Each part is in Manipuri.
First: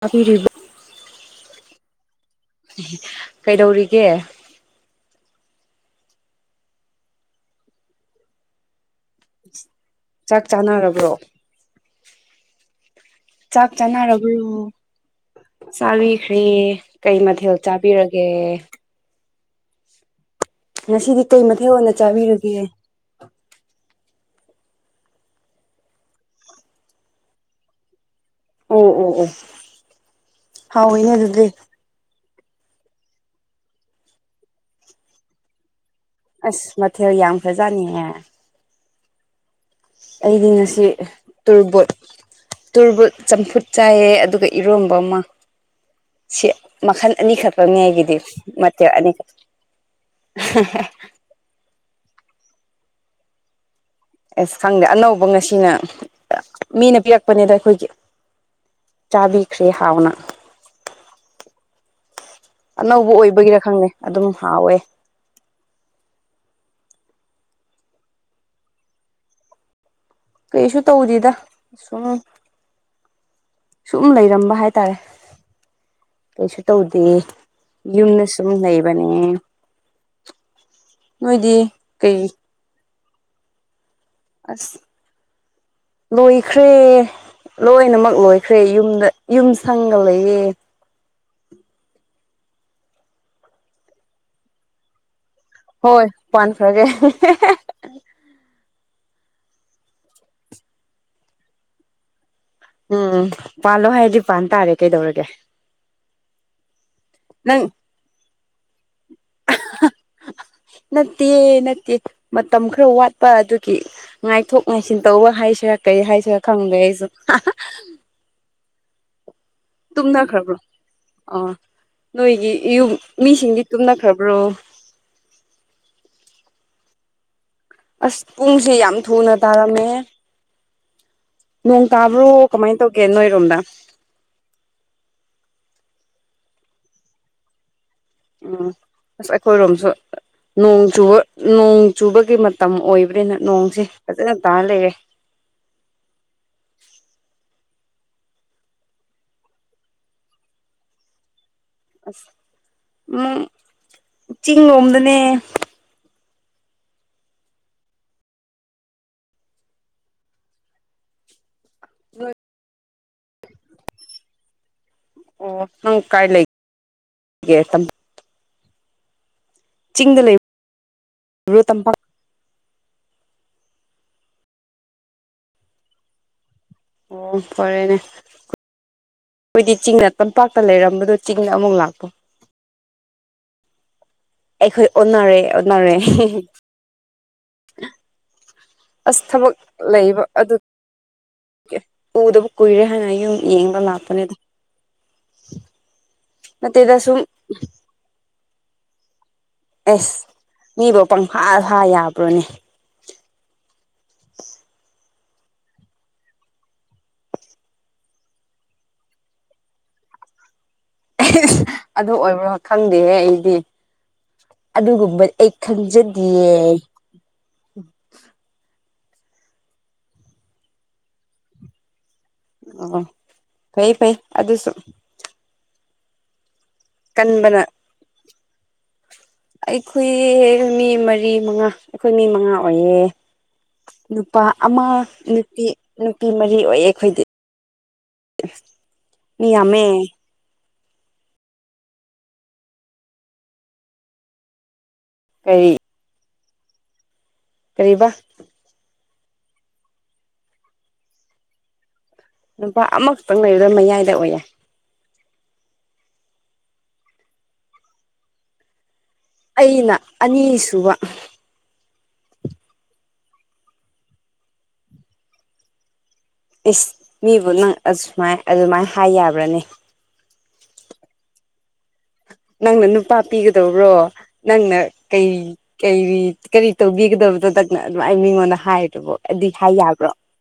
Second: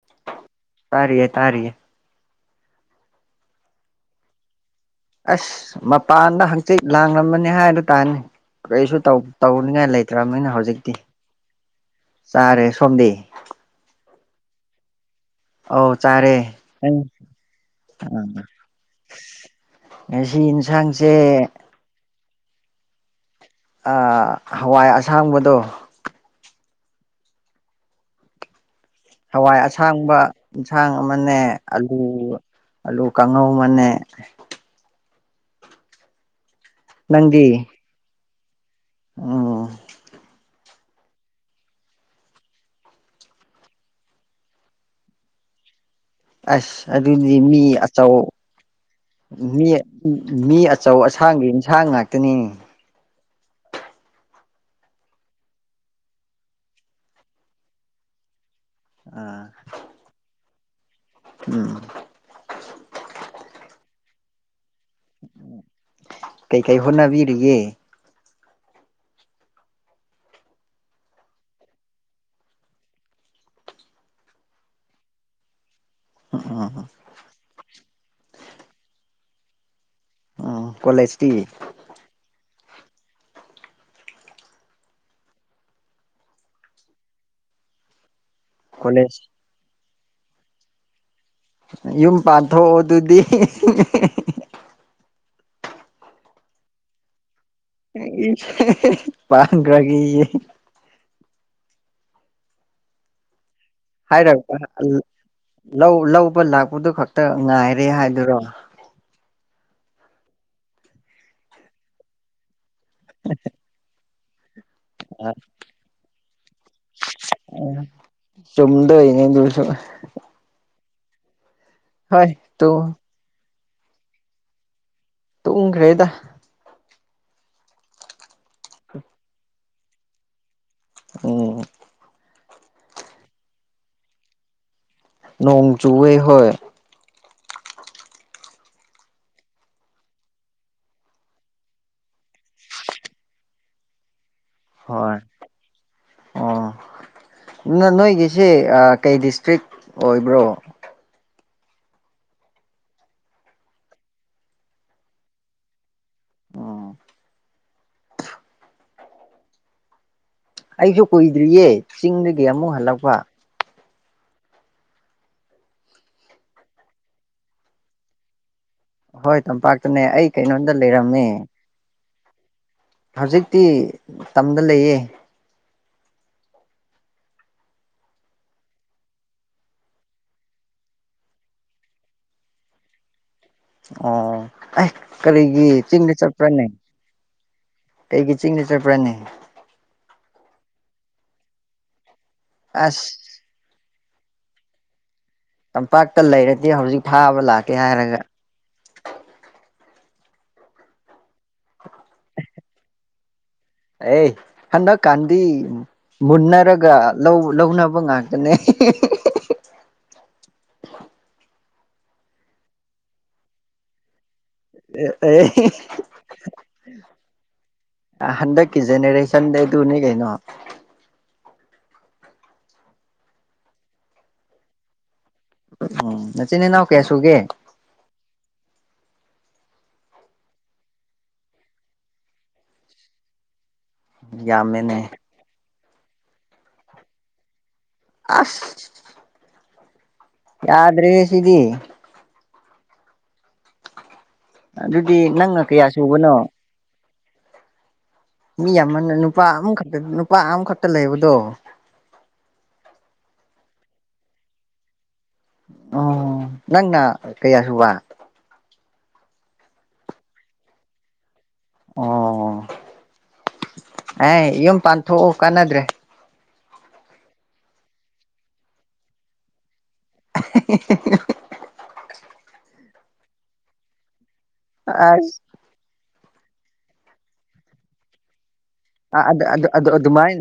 ꯇꯥꯕꯤꯔꯤꯕ ꯇꯥꯔꯤꯌꯦ ꯇꯥꯔꯤꯌꯦ ꯀꯩꯗꯧꯔꯤꯒꯦ ꯑꯁ ꯃꯄꯥꯟꯗ ꯍꯪꯆꯤꯠ ꯂꯥꯡꯂꯝꯕꯅꯤ ꯍꯥꯏꯗꯨ ꯇꯥꯅꯤ ꯀꯔꯤꯁꯨ ꯇꯧꯅꯤꯡꯉꯥꯏ ꯆꯥꯛ ꯂꯩꯇ꯭ꯔꯕꯅꯤꯅ ꯍꯧꯖꯤꯛꯇꯤ ꯆꯥꯅꯔꯕ꯭ꯔꯣ ꯆꯥꯔꯦ ꯁꯣꯝꯗꯤ ꯆꯥꯛ ꯆꯥꯅꯔꯕ꯭ꯔ ꯑꯧ ꯆꯥꯔꯦ ꯆꯥꯕꯤꯈ꯭ꯔꯌꯦ ꯅꯪ ꯀꯩ ꯃꯊꯦꯜ ꯆꯥꯕꯤꯔꯒꯦ ꯑꯦꯁꯤ ꯉꯁꯤꯗꯤ ꯀꯩ ꯃꯊꯦꯜ ꯑꯣꯏꯅ ꯆꯥꯕꯤꯔꯒꯦ ꯍꯋꯥꯏ ꯑꯁꯥꯡꯕꯗꯣ ꯑꯣ ꯑꯣ ꯍꯋꯥꯏ ꯑꯁꯥꯡꯕ ꯌꯦꯟꯁꯥꯡ ꯍꯥꯎꯋꯤꯅꯦ ꯑꯃꯅꯦ ꯑꯗꯨꯗꯤ ꯑꯜꯂꯨ ꯑꯜꯂꯨ ꯀꯪꯉꯧ ꯑꯃꯅꯦ ꯑꯁ ꯃꯊꯦꯜ ꯌꯥꯝ ꯈꯔꯖꯠꯅꯤꯍꯦ ꯑꯝ ꯑꯩꯗꯤ ꯉꯁꯤ ꯇꯨꯔꯕꯣꯠ ꯇꯨꯔꯕꯣꯠ ꯆꯝꯐꯨꯠ ꯆꯥꯏꯌꯦ ꯑꯗꯨꯒ ꯏꯔꯣꯟꯕ ꯑꯃ ꯁꯤ ꯑꯁ ꯃꯈꯜ ꯑꯗꯨꯗꯤ ꯃꯤ ꯑꯅꯤꯈꯛꯇꯅꯦ ꯑꯆꯧ ꯑꯩꯒꯤꯗꯤ ꯃꯊꯦꯜ ꯑꯅꯤꯈꯛ ꯃꯤ ꯃꯤ ꯑꯆꯧ ꯢꯁꯥꯡꯗꯤ ꯏꯟꯁꯥꯡ ꯉꯥꯛꯇꯅꯤ ꯑꯦꯁ ꯈꯪꯗꯦ ꯑꯅꯧꯕ ꯉꯁꯤꯅ ꯃꯤꯅ ꯄꯤꯔꯛꯄꯅꯤꯗ ꯑꯩꯈꯣꯏꯒꯤ ꯑꯥ ꯆꯥꯕꯤꯈꯔꯦ ꯍꯥꯎꯅꯥ ꯎꯝ ꯑꯅꯧꯕ ꯑꯣꯏꯕꯒꯤꯔ ꯈꯪꯗꯦ ꯑꯗꯨꯝ ꯍꯥꯎꯋꯦ ꯀꯩ ꯀꯩ ꯍꯣꯠꯅꯕꯤꯔꯤꯒꯦ ꯀꯩꯁꯨ ꯇꯧꯗꯦꯗ ꯁꯨꯝ ꯁꯨꯝ ꯂꯩꯔꯝꯕ ꯍꯥꯏꯇꯥꯔꯦ ꯎꯝ ꯀꯩꯁꯨ ꯎꯝ ꯇꯧꯗꯦ ꯌꯨꯝꯗ ꯁꯨꯝ ꯂꯩꯕꯅꯦ ꯎꯝ ꯀꯣꯂꯦꯖꯇꯤ ꯅꯣꯏꯗꯤ ꯀꯩ ꯑꯁ ꯂꯣꯏꯈ꯭ꯔꯦ ꯂꯣꯏꯅꯃꯛ ꯂꯣꯏ ꯈ꯭ꯔꯦ ꯌꯨꯝꯗ ꯀꯣꯂꯦꯖ ꯌꯨꯝ ꯁꯪꯒ ꯂꯩꯌꯦ ꯌꯨꯝ ꯄꯥꯟꯊꯣꯛꯑꯣ ꯑꯗꯨꯗꯤ ꯍꯣꯏ ꯄꯥꯟꯈ꯭ꯔꯒꯦ ꯄꯥꯟꯈ꯭ꯔꯒꯦꯌꯦ ꯎꯝ ꯄꯥꯜꯂꯣ ꯍꯥꯏꯔꯗꯤ ꯄꯥꯟ ꯍꯥꯏꯔꯛꯄ ꯇꯥꯔꯦ ꯀꯩꯗꯧꯔꯒꯦ ꯂꯧ ꯂꯧꯕ ꯂꯥꯛꯄꯗꯨ ꯈꯛꯇ ꯅꯪ ꯉꯥꯏꯔꯦ ꯍꯥꯏꯗꯨꯔꯣ ꯅꯠꯇꯦ ꯅꯠꯇꯦ ꯃꯇꯝ ꯈꯔ ꯋꯥꯠꯄ ꯑꯗꯨꯒꯤ ꯉꯥꯏꯊꯣꯛ ꯉꯥꯏꯁꯤꯟ ꯇꯧꯕ ꯍꯥꯏꯁꯤꯔꯥ ꯀꯩ ꯍꯥꯏꯁꯤꯔꯥ ꯈꯪꯗꯦ ꯑꯩꯁꯨ ꯆꯨꯝꯗꯣꯢꯅꯦ ꯑꯗꯨꯁꯨ ꯇꯨꯝꯅꯈ꯭ꯔꯕ꯭ꯔꯣ ꯑꯥ ꯍꯣꯏ ꯅꯣꯏꯒꯤ ꯌꯨꯝ ꯃꯤꯁꯤꯡꯗꯤ ꯇꯨꯝꯅꯈ꯭ꯔꯕ꯭ꯔꯣ ꯇꯨꯝꯈ꯭ꯔꯦꯗ ꯑꯁ ꯄꯨꯡꯁꯦ ꯌꯥꯝ ꯊꯨꯅ ꯇꯥꯔꯝꯃꯦ ꯑꯝ ꯅꯣꯡ ꯇꯥꯕ꯭ꯔꯣ ꯀꯃꯥꯏꯅ ꯇꯧꯒꯦ ꯅꯣꯏꯔꯣꯝꯗ ꯅꯣꯡ ꯆꯨꯌꯦ ꯍꯣꯏ ꯎꯝ ꯑꯁ ꯑꯩꯈꯣꯏꯔꯣꯝꯁꯨ ꯅꯣꯡ ꯆꯨꯕ ꯅꯣꯡ ꯆꯨꯕꯒꯤ ꯃꯇꯝ ꯑꯣꯏꯕ꯭ꯔꯅꯤꯅ ꯅꯣꯡꯁꯦ ꯐꯖꯅ ꯇꯥꯔ ꯂꯩꯔꯦ ꯍꯣꯏ ꯑꯣ ꯅꯣꯏꯒꯤꯁꯦ ꯀꯩ ꯗꯤꯁꯇ꯭ꯔꯤꯛ ꯑꯣꯏꯕ꯭ꯔꯣ ꯑꯁ ꯆꯤꯡ ꯂꯣꯝꯗꯅꯦ ꯎꯝ ꯑꯩꯁꯨ ꯀꯨꯏꯗ꯭ꯔꯤꯌꯦ ꯆꯤꯡꯗꯒꯤ ꯑꯃꯨꯛ ꯍꯜꯂꯛꯄ ꯑꯣ ꯅꯪ ꯀꯥꯏ ꯂꯩꯒꯦ ꯇꯥꯝꯄꯥꯛꯇ ꯍꯣꯏ ꯇꯝꯄꯥꯛꯇꯨꯅꯦ ꯑꯩ ꯀꯩꯅꯣꯗ ꯂꯩꯔꯝꯃꯦ ꯇꯥꯝꯄꯥꯛ ꯍꯧꯖꯤꯛꯇꯤ ꯇꯝꯗ ꯂꯩꯌꯦ ꯑꯣ ꯐꯔꯦꯅꯦ ꯑꯩꯈꯣꯏꯗꯤ ꯆꯤꯡꯗ ꯇꯝꯄꯥꯛꯇ ꯂꯩꯔꯝꯕꯗꯣ ꯆꯤꯡꯗ ꯑꯃꯨꯛ ꯂꯥꯛꯄꯥ ꯑꯣ ꯑꯩꯈꯣꯏ ꯑꯦ ꯑꯣꯟꯅꯔꯦ ꯀꯔꯤꯒꯤ ꯑꯣꯟꯅꯔꯦ ꯆꯤꯡꯗ ꯆꯠꯄ꯭ꯔꯥꯅꯦ ꯀꯩꯒꯤ ꯆꯤꯡꯗ ꯆꯠꯄ꯭ꯔꯥꯅꯦ ꯑꯁ ꯊꯕꯛ ꯂꯩꯕ ꯑꯗꯨ ꯎꯗꯕ ꯀꯨꯏꯔꯦ ꯍꯥꯏꯅ ꯑꯁ ꯌꯨꯝ ꯌꯦꯡꯕ ꯂꯥꯛꯄꯅꯦꯗ ꯇꯝꯄꯥꯛꯇ ꯂꯩꯔꯗꯤ ꯅꯠꯇꯦꯗ ꯍꯧꯖꯤꯛ ꯁꯨꯝ ꯐꯥꯕ ꯂꯥꯛꯀꯦ ꯍꯥꯏꯔꯒ ꯑꯦꯁ ꯃꯤꯕꯨ ꯄꯪꯐꯥ ꯐꯥ ꯌꯥꯕ꯭ꯔꯣꯅꯦ ꯑꯦ ꯍꯥꯟꯗꯥꯛꯀꯥꯟꯗꯤ ꯃꯨꯟꯅꯔꯒ ꯂꯧꯅꯕ ꯉꯥꯛꯇꯅꯦ ꯑꯗꯨ ꯑꯣꯏꯕ꯭ꯔꯣ ꯈꯪꯗꯦꯍꯦ ꯑꯩꯗꯤ ꯑꯗꯨꯒꯨꯝꯕꯗꯤ ꯑꯦ ꯑꯩ ꯈꯪꯖꯗꯌꯦ ꯍꯟꯗꯛꯀꯤ ꯖꯦꯅꯦꯔꯦꯁꯟꯗ ꯑꯗꯨꯅꯦ ꯀꯩꯅꯣ ꯑꯣ ꯐꯩ ꯐꯩ ꯑꯗꯨꯁꯨ ꯎ ꯅꯆꯅꯤꯅꯥ ꯀꯦꯁꯨꯒꯦ ꯀꯟꯕꯅ ꯑꯩꯈꯣꯏ ꯃꯤ ꯃꯔꯤ ꯃꯉꯥ ꯑꯩꯈꯣꯏ ꯃꯤ ꯃꯉꯥ ꯑꯣꯏꯌꯦ ꯅꯨꯄꯥ ꯑꯃ ꯌꯥꯝꯃꯦꯅꯦ ꯅꯨꯄꯤ ꯅꯨꯄꯤ ꯃꯔꯤ ꯑꯣꯏꯌꯦ ꯑꯩꯈꯣꯏꯗꯤ ꯑꯁ ꯃꯤ ꯌꯥꯝꯃꯦ ꯌꯥꯗ꯭ꯔꯦ ꯁꯤꯗꯤ ꯑꯗꯨꯗꯤ ꯅꯪꯅ ꯀꯔꯤ ꯀꯌꯥ ꯁꯨꯕꯅꯣ ꯀꯕꯥ ꯃꯤ ꯑꯃꯅ ꯅꯨꯄꯥ ꯑꯃꯈꯛꯇ ꯅꯨꯄꯥ ꯑꯃꯈꯛꯇ ꯂꯩꯕꯗꯣ ꯂꯨꯄꯥ ꯑꯃꯈꯛꯇꯪ ꯂꯩꯔꯗꯥ ꯃꯌꯥꯏꯗ ꯑꯣꯏꯌꯦ ꯑꯣ ꯅꯪꯅ ꯀꯌꯥꯁꯨ ꯋꯥ ꯑꯩꯅ ꯑꯅꯤꯁꯨꯕ ꯑꯣ ꯑꯦ ꯌꯨꯝ ꯄꯥꯟꯊꯣꯛꯎ ꯀꯥꯟꯅꯗ꯭ꯔꯦ ꯏꯁ ꯃꯤꯕꯨ ꯅꯪ ꯑꯃꯥꯏ ꯑꯗꯨꯃꯥꯏꯅ ꯍꯥꯏ ꯌꯥꯕ꯭ꯔꯅꯦ [unintelligible] ꯅꯪꯅ ꯅꯨꯄꯥ ꯄꯤꯒꯗ꯭ꯔꯣ ꯅꯪꯅ ꯑꯁ ꯀꯩ ꯀ ꯀꯔꯤ ꯇꯧꯕꯤꯒꯗꯕꯗꯨꯣꯗꯛꯅ ꯑꯗꯨꯥꯏ ꯃꯤꯉꯣꯟꯗ ꯍꯥꯏ ꯑꯗꯨꯗꯤ ꯌꯥꯕ꯭ꯔꯣ ꯑꯗꯨꯃꯥꯏ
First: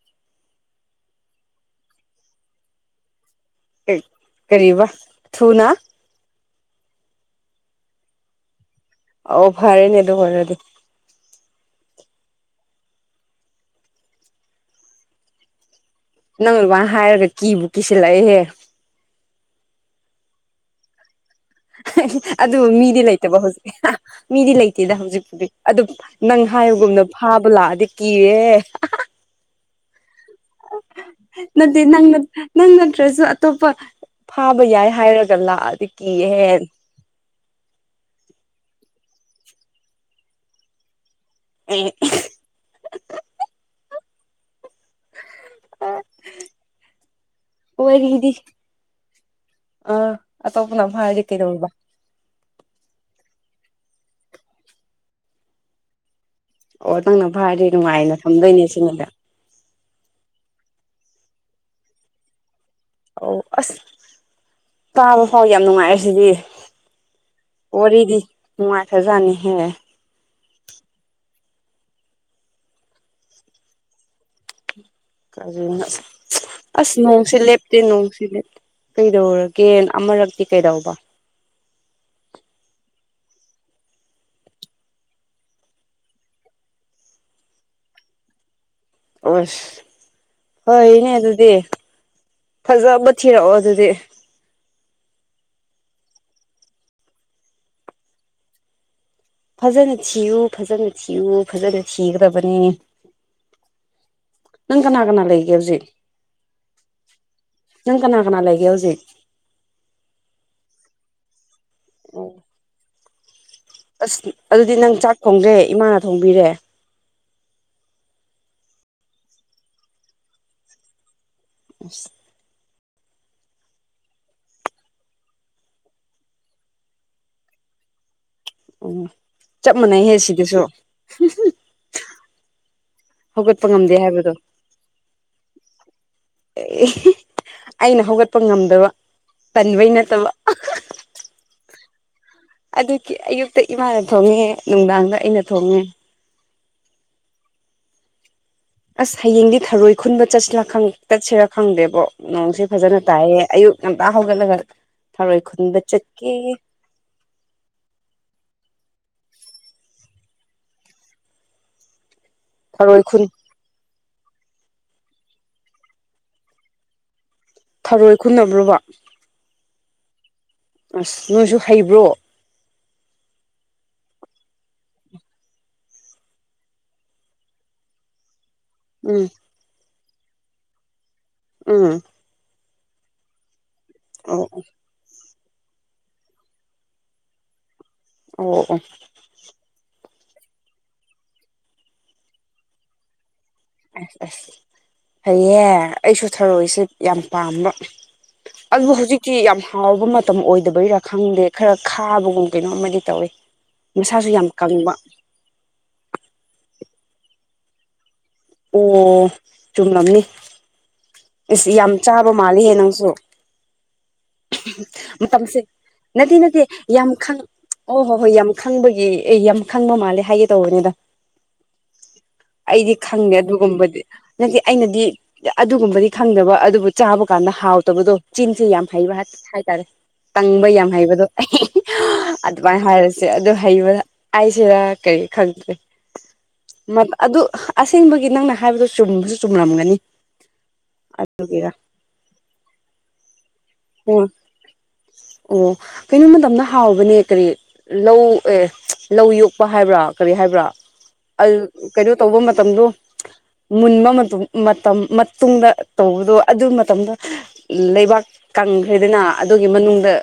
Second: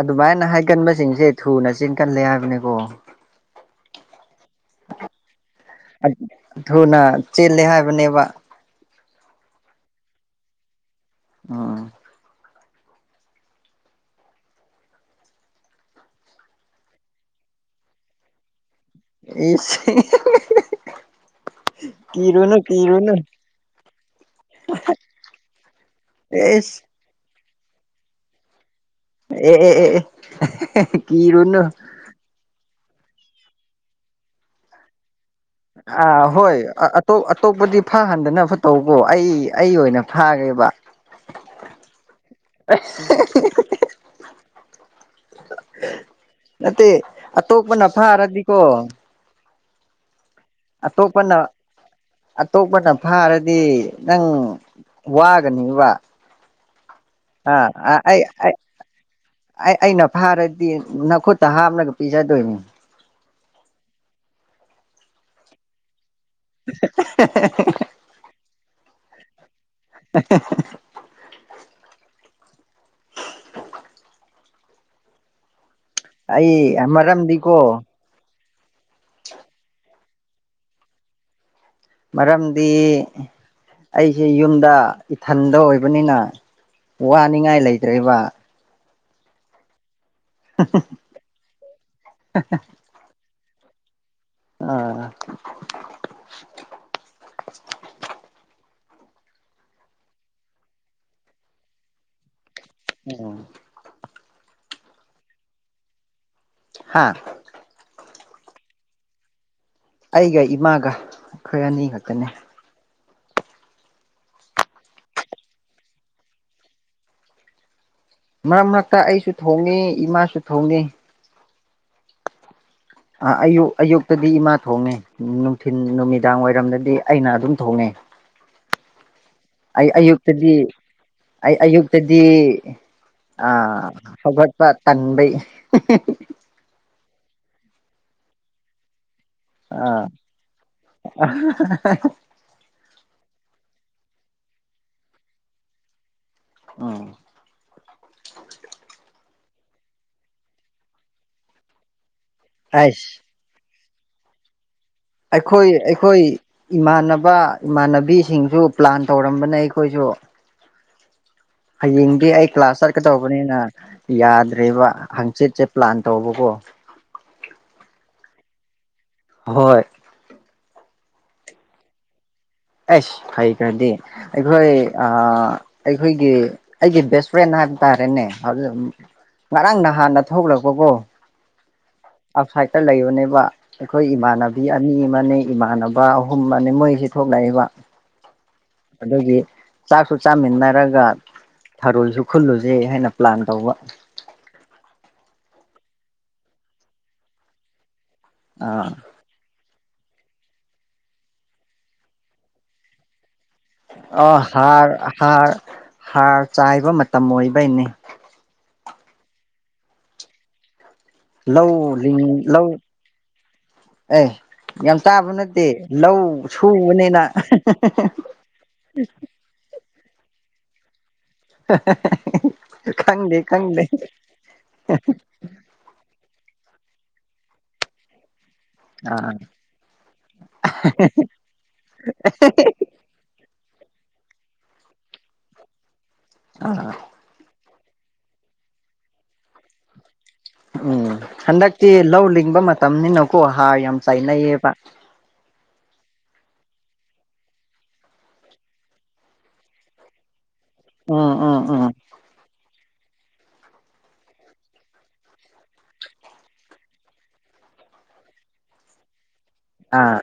ꯑꯗꯨꯃꯥꯏꯅ ꯍꯥꯏꯒꯟꯕꯁꯤꯡꯁꯦ ꯊꯨꯅ ꯆꯦꯟꯒꯜꯂꯦ ꯍꯥꯏꯕꯅꯤꯀꯣ ꯀꯔꯤꯕ ꯊꯨꯅ ꯊꯨꯅ ꯆꯦꯜꯂꯦ ꯍꯥꯏꯕꯅꯦꯕ ꯑꯣꯚꯔꯦꯅꯦ ꯑꯗꯨꯔꯗꯤ ꯑꯣ ꯅꯪ ꯂꯨꯕꯥꯅ ꯍꯥꯏꯔꯒ ꯀꯤꯕꯨ ꯀꯤꯁꯤꯜꯂꯛꯑꯦꯍꯦ [unintelligible] ꯀꯤꯔꯨꯅꯨ ꯑꯗꯨ ꯃꯤꯗꯤ ꯀꯤꯔꯨꯅꯨ ꯂꯩꯇꯕ ꯍꯧꯖꯤꯛ ꯃꯤꯗꯤ ꯂꯩꯇꯦꯗ ꯍꯧꯖꯤꯛꯄꯨꯗꯤ ꯑꯗꯨ ꯅꯪ ꯑꯦꯁ ꯍꯥꯏꯕꯒꯨꯝꯅ ꯐꯥꯕ ꯂꯥꯛꯑꯗꯤ ꯀꯤꯔꯦ ꯑꯦ ꯀꯤꯔꯨꯅꯨ ꯅꯠꯇꯦ ꯅ ꯅꯪ ꯅꯠꯇ꯭ꯔꯁꯨ ꯑꯇꯣꯞꯄ ꯐꯥꯕ ꯌꯥꯏ ꯍꯥꯏꯔꯒ ꯂꯥꯛꯑꯗꯤ ꯑꯥ ꯀꯤꯍꯦ ꯍꯣꯏ ꯇꯣꯞ ꯑꯇꯣꯞꯄꯗꯤ ꯐꯥꯍꯟꯗꯅ ꯐ ꯇꯧꯕꯀꯣ ꯑꯩ ꯑꯩ ꯑꯣꯏꯅ ꯐꯥꯒ꯭ꯔꯦꯕ ꯑꯩ [unintelligible] ꯅꯠꯇꯦ ꯑꯇꯣꯞꯄꯅ ꯐꯥꯔꯗꯤꯀꯣ ꯑꯥ ꯑꯇꯣꯞꯄꯟꯅ ꯑꯇꯣꯞꯄꯅ ꯐꯥꯔꯗꯤ ꯅꯪ ꯋꯥꯒꯅꯤꯕ ꯑꯣ ꯅꯪꯅ ꯑꯥ ꯐꯥꯔꯗꯤꯦ ꯅꯨꯡꯉꯥꯏꯅ ꯑꯩ ꯊꯝꯗꯣꯏꯅꯦ ꯁꯤꯃꯗ ꯑꯩ ꯑꯩꯅ ꯐꯥꯔꯗꯤ ꯅꯈꯨꯠꯇ ꯍꯥꯝꯂꯒ ꯄꯤꯖꯗꯣꯏꯅꯤ ꯑꯣ ꯑꯁ ꯇꯥꯕ ꯐꯥꯎ ꯌꯥꯝ ꯅꯨꯡꯉꯥꯏꯔꯦ ꯁꯤꯗꯤ [unintelligible] ꯋꯥꯔꯤꯗꯤ ꯅꯨꯡꯉꯥꯏꯈꯔꯖꯥꯅꯤꯍꯦ [unintelligible] ꯀꯖꯩꯅꯣ ꯑꯩ ꯑꯁ ꯅꯣꯡꯁꯦ ꯃꯔꯝꯗꯤꯀꯣ ꯂꯦꯞꯇꯦ ꯅꯣꯡꯁꯤ ꯂꯦꯞꯇꯦ ꯀꯩꯗꯧꯔꯒꯦ ꯑꯃꯔꯛꯇꯤ ꯀꯩꯗꯧꯕ ꯃꯔꯝꯗꯤ ꯑꯩꯖꯦ ꯌꯨꯝꯗ ꯏꯊꯟꯗ ꯑꯣꯏꯕꯅꯤꯅ ꯋꯥꯅꯤꯡꯉꯥꯏ ꯂꯩꯇ꯭ꯔꯦꯕ ꯑꯣꯁ ꯐꯣꯏꯅꯦ ꯑꯗꯨꯗꯤ ꯐꯖꯕ ꯊꯤꯔꯛꯑꯣ ꯑꯗꯨꯗꯤ ꯑꯥ ꯐꯖꯅ ꯊꯤꯌꯨ ꯐꯖꯅ ꯊꯤꯌꯨ ꯐꯖꯅ ꯊꯤꯒ꯭ꯔꯕꯅꯤꯅꯦ ꯑꯣ ꯅꯪ ꯀꯅꯥ ꯀꯅꯥ ꯂꯩꯒꯦ ꯍꯧꯖꯤꯛ ꯍꯥꯥ ꯅꯪ ꯀꯅꯥ ꯀꯅꯥ ꯂꯩꯒꯦ ꯍꯧꯖꯤꯛ ꯑꯩꯒ ꯏꯃꯥꯒ ꯑꯩꯈꯣꯏ ꯑꯅꯤ ꯈꯛꯇꯅꯦ ꯑꯁ ꯑꯗꯨꯗꯤ ꯅꯪ ꯆꯥꯛ ꯊꯣꯡꯗ꯭ꯔꯦ ꯏꯃꯥꯅ ꯊꯣꯡꯕꯤꯔꯦ ꯃꯔꯛ ꯃꯔꯛꯇ ꯑꯩꯁꯨ ꯊꯣꯡꯉ ꯏꯃꯥꯁꯨ ꯊꯣꯡꯉ ꯑ ꯑꯌꯨꯛ ꯑꯌꯨꯛꯇꯗꯤ ꯏꯃꯥ ꯊꯣꯡꯉꯦ ꯅꯨꯡꯊꯤꯤꯟ ꯅꯨꯃꯤꯗꯥꯡ ꯋꯥꯏꯔꯝꯗꯗꯤ ꯑꯩꯅ ꯑꯗꯨꯝ ꯊꯣꯡꯉꯦ ꯑꯣ ꯑꯩ ꯑꯌꯨꯛꯇꯗꯤ ꯑꯩ ꯑꯌꯨꯛꯇꯗꯤ ꯑ ꯍꯧꯒꯠꯄ ꯉꯝꯗꯦ ꯍꯥꯏꯕꯗꯣ ꯍꯧꯒꯠꯄ ꯇꯟꯕꯩ ꯑꯩꯅ ꯍꯧꯒꯠꯄ ꯉꯝꯗꯕ ꯇꯟꯕꯩ ꯅꯠꯇꯕ ꯑꯥ ꯑꯗꯨꯒꯤ ꯑꯌꯨꯛꯇ ꯏꯃꯥꯅ ꯊꯣꯡꯉꯦ ꯅꯨꯡꯗꯥꯡꯗ ꯑꯩꯅ ꯊꯣꯡꯉꯦ ꯎꯝ ꯑꯁ ꯍꯌꯦꯡꯗꯤ ꯊꯔꯣꯏ ꯈꯨꯟꯕ ꯆꯠꯁꯤꯔ ꯈꯪ ꯆꯠꯁꯤꯔꯥ ꯈꯪꯗꯦꯕꯣ ꯅꯣꯡꯁꯦ ꯐꯖꯅ ꯑꯩꯁ ꯇꯥꯏꯌꯦ ꯑꯌꯨꯛ ꯉꯟꯇ ꯍꯧꯒꯠꯂꯒ ꯊꯔꯣꯏ ꯑꯩꯈꯣꯏ ꯈꯨꯟꯕ ꯑꯩꯈꯣꯏ ꯆꯠꯀꯦ ꯏꯃꯥꯟꯅꯕ ꯏꯃꯥꯟꯅꯕꯤꯁꯤꯡꯁꯨ ꯄ꯭ꯂꯥꯟ ꯇꯧꯔꯝꯕꯅꯦ ꯑꯩꯈꯣꯏꯁꯨ ꯍꯌꯦꯡꯗꯤ ꯑꯩ ꯀ꯭ꯂꯥꯁ ꯊꯔꯣꯏ ꯈꯨꯟ ꯆꯠꯀꯗꯧꯕꯅꯤꯅ ꯌꯥꯗ꯭ꯔꯦꯕ ꯍꯪꯆꯤꯠꯁꯦ ꯄ꯭ꯂꯥꯟ ꯇꯧꯕꯀꯣ ꯊꯔꯣꯏ ꯈꯨꯟꯅꯕꯔꯣꯕ ꯍꯣꯏ ꯑꯁ ꯅꯣꯏꯁꯨ ꯍꯩꯕ꯭ꯔꯣ ꯑꯩꯁ ꯍꯩꯇꯔꯗꯤ ꯑꯩꯈꯣꯏ ꯑ ꯑꯩꯈꯣꯏꯒꯤ ꯑꯩꯒꯤ ꯕꯦꯁ ꯐ꯭ꯔꯦꯟ ꯍꯥꯏꯕ ꯇꯥꯔꯦꯅꯦ ꯎꯝ ꯉꯔꯥꯡ ꯅꯍꯥꯟꯅ ꯊꯣꯛꯂꯛꯄꯒꯣ ꯎꯝ ꯑꯥꯎꯠꯁꯥꯏꯗꯠꯇ ꯂꯩꯕꯅꯦꯕ ꯑꯩꯈꯣꯏ ꯑꯣ ꯏꯃꯥꯟꯅꯕꯤ ꯑꯅꯤ ꯑꯃꯅꯦ ꯏꯃꯥꯟꯅꯕ ꯑꯍꯨꯝ ꯃꯅꯦ ꯃꯣꯏꯖꯦ ꯊꯣꯛꯂꯛꯑꯦꯕ ꯑꯣ ꯑꯣ ꯑꯗꯨꯒꯤ ꯆꯥꯛꯁꯨ ꯆꯥꯃꯤꯟꯅꯔꯒ ꯊꯔꯣꯏꯁꯨ ꯈꯨꯜꯂꯨꯖꯦ ꯍꯥꯏꯅ ꯄ꯭ꯂꯥꯟ ꯇꯧꯕ ꯑꯁ ꯑꯁ ꯐꯩꯌꯦ ꯑꯩꯁꯨ ꯊꯔꯣꯏꯁꯦ ꯌꯥꯝ ꯄꯥꯝꯕ ꯑꯗꯨ ꯑꯥ ꯍꯧꯖꯤꯛ ꯁꯤ ꯌꯥꯝ ꯍꯥꯎꯕ ꯃꯇꯝ ꯑꯣꯏꯗꯕꯩꯔꯥ ꯈꯪꯗꯦ ꯈꯔ ꯈꯥꯕꯒꯨꯝ ꯀꯩꯅꯣꯝꯃꯗꯤ ꯇꯧꯋꯦ ꯃꯁꯥꯁꯨ ꯑꯣ ꯌꯥꯝ ꯀꯪꯕ ꯍꯥꯔ ꯍꯥꯔ ꯍꯥꯔ ꯆꯥꯏꯕ ꯃꯇꯝ ꯑꯣꯏꯕꯩꯅꯦ ꯑꯣ ꯆꯨꯝꯂꯝꯅꯤ ꯑꯁ ꯌꯥꯝ ꯂꯧ ꯂꯤꯡ ꯆꯥꯕ ꯂꯧ ꯃꯥꯜꯂꯤꯍꯦ ꯅꯪꯁꯨ ꯑꯦ ꯌꯥꯝ ꯆꯥꯕ ꯃꯇꯝꯁꯦ ꯅꯠꯇꯦ ꯅꯠꯇꯦ ꯂꯧ ꯅꯠꯇꯦ ꯌꯥꯝ ꯁꯨꯕꯅꯤꯅ ꯈꯪ ꯑꯣ ꯍꯣꯏ ꯍꯣꯏ ꯌꯥꯝ ꯈꯪꯕꯒꯤ ꯑꯦ ꯌꯥꯝ ꯈꯪꯕ ꯃꯥꯜꯂꯦ ꯍꯥꯏꯒꯦ ꯇꯧꯕꯅꯤꯗ ꯑꯩꯗꯤ ꯈꯪꯗꯦ ꯑꯗꯨꯒꯨꯝꯕꯗꯤ ꯅꯪꯠꯇꯦ ꯑꯩꯅꯗꯤ ꯑꯗꯨꯒꯨꯝꯕꯗꯤ ꯈꯪꯗꯕ ꯑꯗꯨꯕꯨ ꯆꯥꯕ ꯀꯥꯟꯗ ꯍꯥꯎꯇꯕꯗꯣ ꯆꯤꯟꯁꯦ ꯌꯥꯝ ꯍ ꯑꯥ ꯍꯥꯏꯇꯥꯔꯦ ꯇꯪꯕ ꯌꯥꯝ ꯍꯩꯕꯗꯣ ꯑꯩ ꯑꯗꯨꯃꯥꯏꯅ ꯍꯥꯏꯔꯦ ꯁꯦ ꯑꯗꯨ ꯍꯩꯕꯗ ꯑꯩꯁꯤꯗ ꯀꯔꯤ ꯈꯪꯗ꯭ꯔꯦ ꯑꯥ ꯑꯗꯨ ꯑꯁꯦꯡꯕꯒꯤ ꯅꯪꯅ ꯍꯥꯏꯕꯗꯨꯣ ꯆꯨꯝꯕꯁꯨ ꯆꯨꯝꯔꯝꯒꯅꯤ ꯎꯝ ꯍꯟꯗꯛꯇꯤ ꯂꯧ ꯂꯤꯡꯕ ꯃꯇꯝꯅꯤꯅꯀꯣ ꯍꯥꯔ ꯌꯥꯝ ꯎꯝ ꯆꯥꯏꯅꯩꯌꯦꯕ ꯑꯣ ꯀꯩꯅꯣꯝ ꯃꯇꯝꯗ ꯍꯥꯎꯕꯅꯦ ꯀꯔꯤ ꯂꯧ ꯑꯦ ꯂꯧ ꯌꯣꯛꯄ ꯍꯥꯏꯕ꯭ꯔꯥ ꯀꯔꯤ ꯍꯥꯏꯕ꯭ꯔꯥ ꯎꯝ ꯎꯝ ꯎꯝ ꯀꯩꯅꯣ ꯇꯧꯕ ꯃꯇꯝꯗꯣ ꯃꯨꯟꯕ ꯃꯇꯝ ꯃꯇꯨꯡꯗ ꯇꯧꯕꯗꯣ ꯑꯗꯨ ꯃꯇꯝꯗ ꯂꯩꯕꯥꯛ ꯀꯪꯈ꯭ꯔꯦꯗꯅ ꯑꯗꯨꯒꯤ ꯃꯅꯨꯡꯗ ꯑꯥ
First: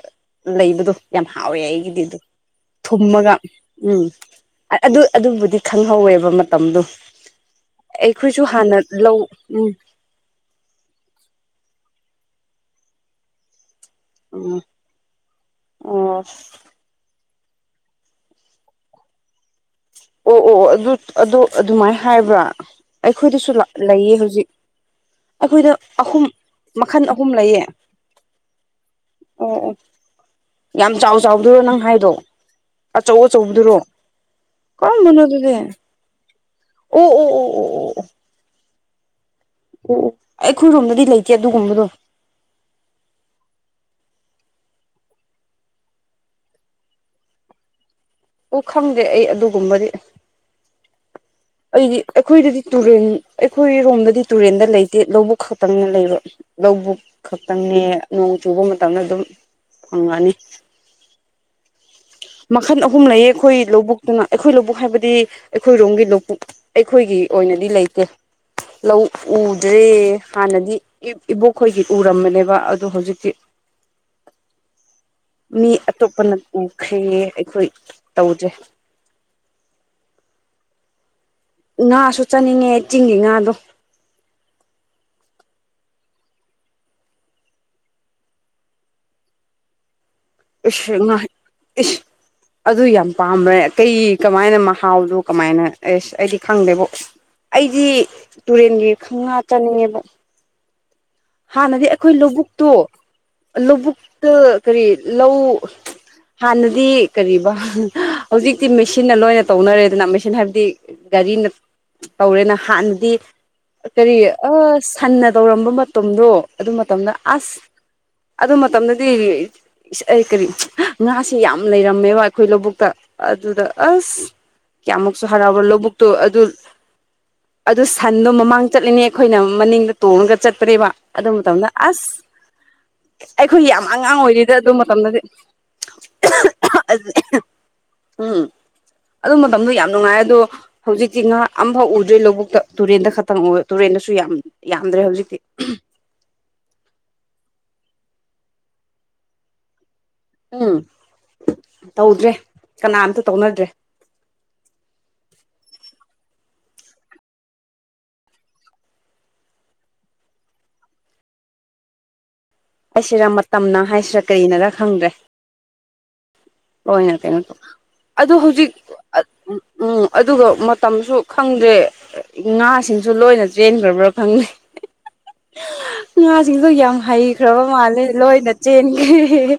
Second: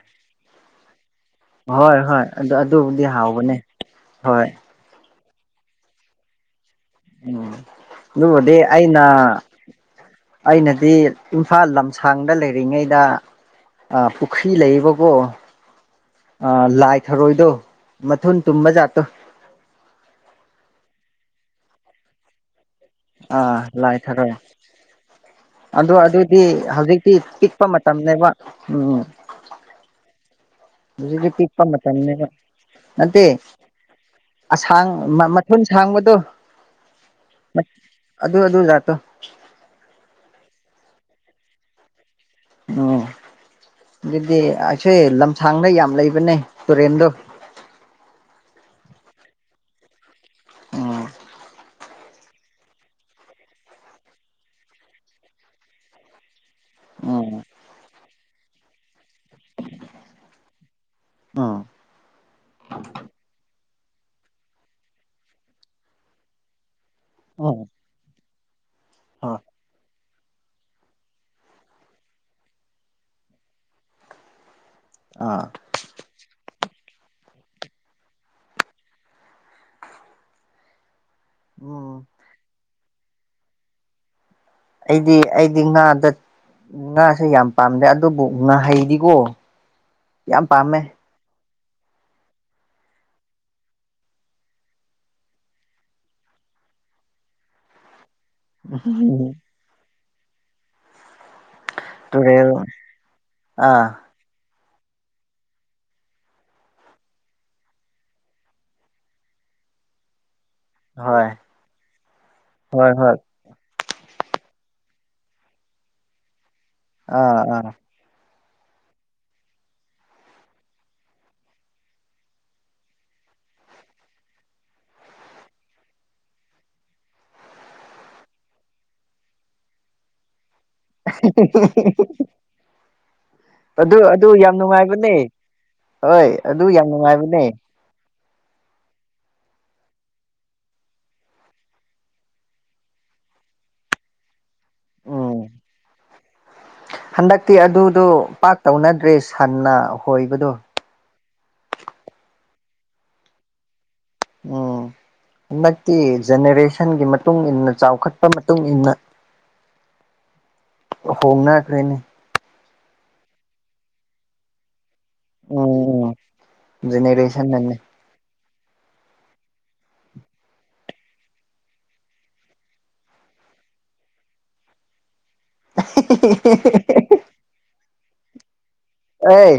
ꯂꯩꯕꯗꯣ ꯌꯥꯝ ꯍꯥꯎꯋꯦ ꯍꯣꯏ ꯑꯩꯒꯤꯗꯤ ꯑꯗꯨ ꯍꯣꯏ ꯑꯗꯨꯕꯨꯗꯤ ꯊꯨꯝꯃꯒ ꯍꯥꯎꯕꯅꯦ ꯎꯝ ꯍꯣꯏ ꯑꯗꯨ ꯑꯗꯨꯕꯨꯗꯤ ꯈꯪꯍꯧꯋꯦꯕ ꯃꯇꯝꯗꯣ ꯎꯝ ꯑꯩꯈꯣꯏꯁꯨ ꯑꯗꯨꯕꯨꯗꯤ ꯍꯥꯟꯅ ꯑꯩꯅ ꯂꯧ ꯎꯝ ꯑꯩꯅꯗꯤ ꯏꯝꯐꯥꯜ ꯂꯝꯁꯥꯡꯗ ꯂꯩꯔꯤꯉꯩꯗ ꯑ ꯄꯨꯈ꯭ꯔꯤ ꯎꯝ ꯂꯩꯑꯦꯕꯀꯣ ꯑꯣ ꯑ ꯂꯥꯏ ꯊꯔꯣꯏꯗꯣ ꯃꯊꯨꯟ ꯇꯨꯝꯕ ꯖꯥꯠꯇꯣ ꯑꯣ ꯑꯣ ꯑꯣ ꯑꯗꯨꯠ ꯑꯗꯨ ꯑꯗꯨꯃꯥꯏ ꯍꯥꯏꯕ꯭ꯔꯥ ꯑꯩꯈꯣꯏꯗꯁꯨ ꯑꯥ ꯂꯥꯛ ꯂꯥꯏ ꯂꯩꯌꯦ ꯊꯥꯔꯛꯑꯦ ꯍꯧꯖꯤꯛ ꯑꯩꯈꯣꯏꯗ ꯑꯗꯣ ꯑꯍꯨꯝ ꯑꯗꯨꯗꯤ ꯃꯈꯜ ꯍꯧꯖꯤꯛꯇꯤ ꯑꯍꯨꯝ ꯂꯩꯌꯦ ꯄꯤꯛꯄ ꯃꯇꯝꯅꯦꯕ ꯎꯝ ꯑꯣ ꯑꯣ ꯌꯥꯝ ꯆꯥꯎ ꯍꯧꯖꯤꯛꯇꯤ ꯆꯥꯎꯗꯨꯔꯣ ꯄꯤꯛꯄ ꯅꯪ ꯍꯥꯏꯗꯣ ꯃꯇꯝꯅꯦꯕ ꯑꯆꯧ ꯅꯠꯇꯦ ꯑꯆꯧꯕꯗꯨꯔꯣ ꯑꯁꯥꯡ ꯀꯔꯝꯕꯅꯣ ꯑꯗꯨꯗꯤ ꯃꯊꯨꯟ ꯁꯥꯡꯕꯗꯣ ꯑꯣ ꯑꯣ ꯑꯣ ꯑꯣ ꯑꯗꯨ ꯑꯗꯨ ꯖꯥꯠꯇꯣ ꯑꯣ ꯑꯣ ꯑꯩꯈꯣꯏꯔꯣꯝꯗꯗꯤ ꯂꯩꯇꯦ ꯑꯗꯨꯒꯨꯝꯕꯗꯣ ꯎꯝ ꯑꯗꯨꯗꯤ ꯑꯩꯁꯣꯏ ꯂꯝꯁꯥꯡꯗ ꯌꯥꯝ ꯂꯩꯕꯅꯦ ꯇꯨꯔꯦꯟꯗꯣ ꯑꯣ ꯈꯪꯗꯦ ꯑꯩ ꯑꯗꯨꯒꯨꯝꯕꯗꯤ ꯎꯝ ꯑꯩꯗꯤ ꯑꯩꯈꯣꯏꯗꯗꯤ ꯇꯨꯔꯦꯟ ꯑꯩꯈꯣꯏꯔꯣꯝꯗꯗꯤ ꯇꯨꯔꯦꯟꯗ ꯂꯩꯇꯦ ꯂꯧꯕꯨꯛ ꯈꯛꯇꯪꯅꯦ ꯂꯩꯕ ꯂꯧꯕꯨꯛ ꯎꯝ ꯈꯛꯇꯪꯅꯦ ꯅꯣꯡ ꯆꯨꯕ ꯃꯇꯝꯗ ꯑꯗꯨꯝ ꯐꯪꯉꯅꯤ ꯑꯥ ꯃꯈꯜ ꯑꯍꯨꯝ ꯂꯩꯌꯦ ꯑꯩꯈꯣꯏ ꯂꯧꯕꯨꯛꯇꯅ ꯑꯩꯈꯣꯏ ꯂꯧꯕꯨꯛ ꯍꯥꯏꯕꯗꯤ ꯑꯩꯈꯣꯏꯔꯣꯝꯒꯤ ꯂꯧꯕꯨꯛ ꯑꯩꯈꯣꯏꯒꯤ ꯎꯝ ꯎꯝ ꯍꯣꯏ ꯑꯣꯏꯅꯗꯤ ꯂꯩꯇꯦ ꯂꯧ ꯎꯗ꯭ꯔꯦ ꯍꯥꯟꯅꯗꯤ ꯏꯕꯣꯛꯈꯣꯏꯒꯤ ꯎꯔꯝꯕꯅꯦꯕ ꯑꯗꯣ ꯍꯧꯖꯤꯛꯇꯤ ꯑꯥ ꯃꯤ ꯑꯇꯣꯞꯄꯅ ꯎꯈ꯭ꯔꯦ ꯑꯩꯈꯣꯏ ꯇꯧꯗꯔꯦ ꯎꯝ ꯉꯥꯁꯨ ꯆꯥꯅꯤꯡꯉꯦ ꯆꯤꯡꯒꯤ ꯉꯥꯗꯣ ꯑꯩꯗꯤ ꯑꯩꯗꯤ ꯉꯥꯗ ꯉꯥꯁꯦ ꯌꯥꯝ ꯄꯥꯝꯗꯦ ꯑꯗꯨꯕꯨ ꯉꯥꯍꯩꯗꯤꯀꯣ ꯌꯥꯝ ꯄꯥꯝꯃꯦ ꯏꯁ ꯉꯥꯍꯩ ꯏꯁ ꯑꯗꯨ ꯌꯥꯝ ꯄꯥꯝꯕ꯭ꯔꯦ ꯀꯩ ꯀꯃꯥꯏꯅ ꯃꯍꯥꯎꯗꯨ ꯀꯃꯥꯏꯅ ꯑꯦꯁ ꯑꯩꯗꯤ ꯈꯪꯗꯦꯕꯣ ꯑꯩꯗꯤ ꯇꯨꯔꯦꯟꯒꯤ ꯈꯪ ꯉꯥ ꯆꯥꯅꯤꯡꯉꯦꯕꯣ ꯍꯥꯟꯅꯗꯤ ꯑꯩꯈꯣꯏ ꯇꯨꯔꯦꯜ ꯂꯧꯕꯨꯛꯇꯣ ꯑꯥ ꯂꯧꯕꯨꯛꯇ ꯀꯔꯤ ꯂꯧ ꯍꯥꯟꯅꯗꯤ ꯀꯔꯤꯕ ꯍꯧꯖꯤꯛꯇꯤ ꯃꯦꯁꯤꯟꯅ ꯂꯣꯏꯅ ꯇꯧꯅꯔꯦꯗꯅ ꯃꯦꯁꯤꯟ ꯍꯥꯏꯕꯗꯤ ꯍꯣꯏ ꯒꯥꯔꯤꯅ ꯇꯧꯔꯦꯅ ꯍꯣꯏ ꯍꯥꯟꯅꯗꯤ ꯍꯣꯏ ꯀꯔꯤ ꯑ ꯁꯟꯅ ꯇꯧꯔꯝꯕ ꯃꯇꯝꯗꯣ ꯑꯗꯨ ꯃꯇꯝꯗ ꯑꯥ ꯑꯥ ꯑꯁ ꯑꯗꯨ ꯃꯇꯝꯗꯗꯤꯔꯤ ꯏꯁ ꯑꯩ ꯀꯔꯤ ꯉꯥꯁꯦ ꯌꯥꯝ ꯂꯩꯔꯝꯃꯦꯕ ꯑꯩꯈꯣꯏ ꯂꯧꯕꯨꯛꯇ ꯑꯗꯨꯗ ꯑꯁ ꯀꯌꯥꯃꯨꯛꯁꯨ ꯍꯔꯥꯎꯔꯣ ꯂꯧꯕꯨꯛꯇꯣ ꯑꯗꯨ ꯑꯗꯨ ꯁꯟꯗꯣ ꯃꯃꯥꯡ ꯆꯠꯂꯤꯅꯦ ꯑꯩꯈꯣꯏꯅ ꯃꯅꯤꯡꯗ ꯇꯣꯡꯉꯒ ꯆꯠꯄꯅꯦꯕ ꯑꯗꯨ ꯃꯇꯝꯗ ꯑꯁ ꯑꯩꯈꯣꯏ ꯌꯥꯝ ꯑꯗꯨ ꯑꯉꯥꯡ ꯌꯥꯝ ꯑꯣꯏꯔꯤꯗ ꯑꯗꯨ ꯅꯨꯡꯉꯥꯏꯕꯅꯦ ꯃꯇꯝꯗꯗꯤ ꯍꯣꯏ ꯑꯗꯨ ꯌꯥꯝ ꯅꯨꯡꯉꯥꯏꯕꯅꯦ ꯎꯝ ꯑꯗꯨ ꯃꯇꯝꯗꯣ ꯌꯥꯝ ꯅꯨꯡꯉꯥꯏ ꯑꯗꯣ ꯍꯧꯖꯤꯛꯇꯤ ꯉꯥ ꯑꯝꯐꯥꯎ ꯎꯗ꯭ꯔꯦ ꯂꯧꯕꯨꯛꯇ ꯇꯨꯔꯦꯟꯗ ꯈꯛꯇꯪ ꯑꯣꯏ ꯇꯨꯔꯦꯟꯗꯁꯨ ꯌꯥꯝ ꯌꯥꯝꯗ꯭ꯔꯦ ꯍꯧꯖꯤꯛꯇꯤ ꯎꯝ [unintelligible] ꯍꯟꯗꯛꯇꯤ ꯑꯗꯨꯗꯣ ꯄꯥꯛ ꯇꯧꯅꯗ꯭ꯔꯦ ꯁꯟꯅ ꯍꯣꯏꯕꯗꯨ ꯎꯝ ꯇꯧꯗ꯭ꯔꯦ ꯀꯅꯥꯝꯇ ꯇꯧꯅꯗ꯭ꯔꯦ ꯑꯣ ꯍꯟꯗꯛꯇꯤ ꯖꯦꯅꯦꯔꯦꯁꯟꯒꯤ ꯃꯇꯨꯡ ꯏꯟꯅ ꯆꯥꯎꯈꯠꯄ ꯃꯇꯨꯡ ꯏꯟꯅ ꯍꯣꯡꯅꯈ꯭ꯔꯦꯅꯦ ꯍꯥꯏꯁꯤꯔ ꯃꯇꯝꯅ ꯍꯥꯏꯁꯤꯔꯥ ꯀꯔꯤꯅꯔ ꯈꯪꯗ꯭ꯔꯦ ꯎꯝ ꯎꯝ ꯍꯣꯏ ꯀꯩꯅꯣ ꯖꯦꯅꯦꯔꯦꯁꯟꯅꯅꯦ ꯑꯗꯨ ꯍꯧꯖꯤꯛ ꯎꯝ ꯑꯗꯨꯒ ꯃꯇꯝꯁꯨ ꯈꯪꯗ꯭ꯔꯦ ꯉꯥꯁꯤꯡꯁꯨ ꯂꯣꯏꯅ ꯆꯦꯟꯈ꯭ꯔꯕ꯭ꯔꯥ ꯈꯪꯗꯦ ꯉꯥꯁꯤꯡꯗꯣ ꯌꯥꯝ ꯍꯩꯈ꯭ꯔꯕ ꯃꯥꯜꯂꯦ ꯂꯣꯏꯅ ꯆꯦꯟꯒꯦ ꯑꯩ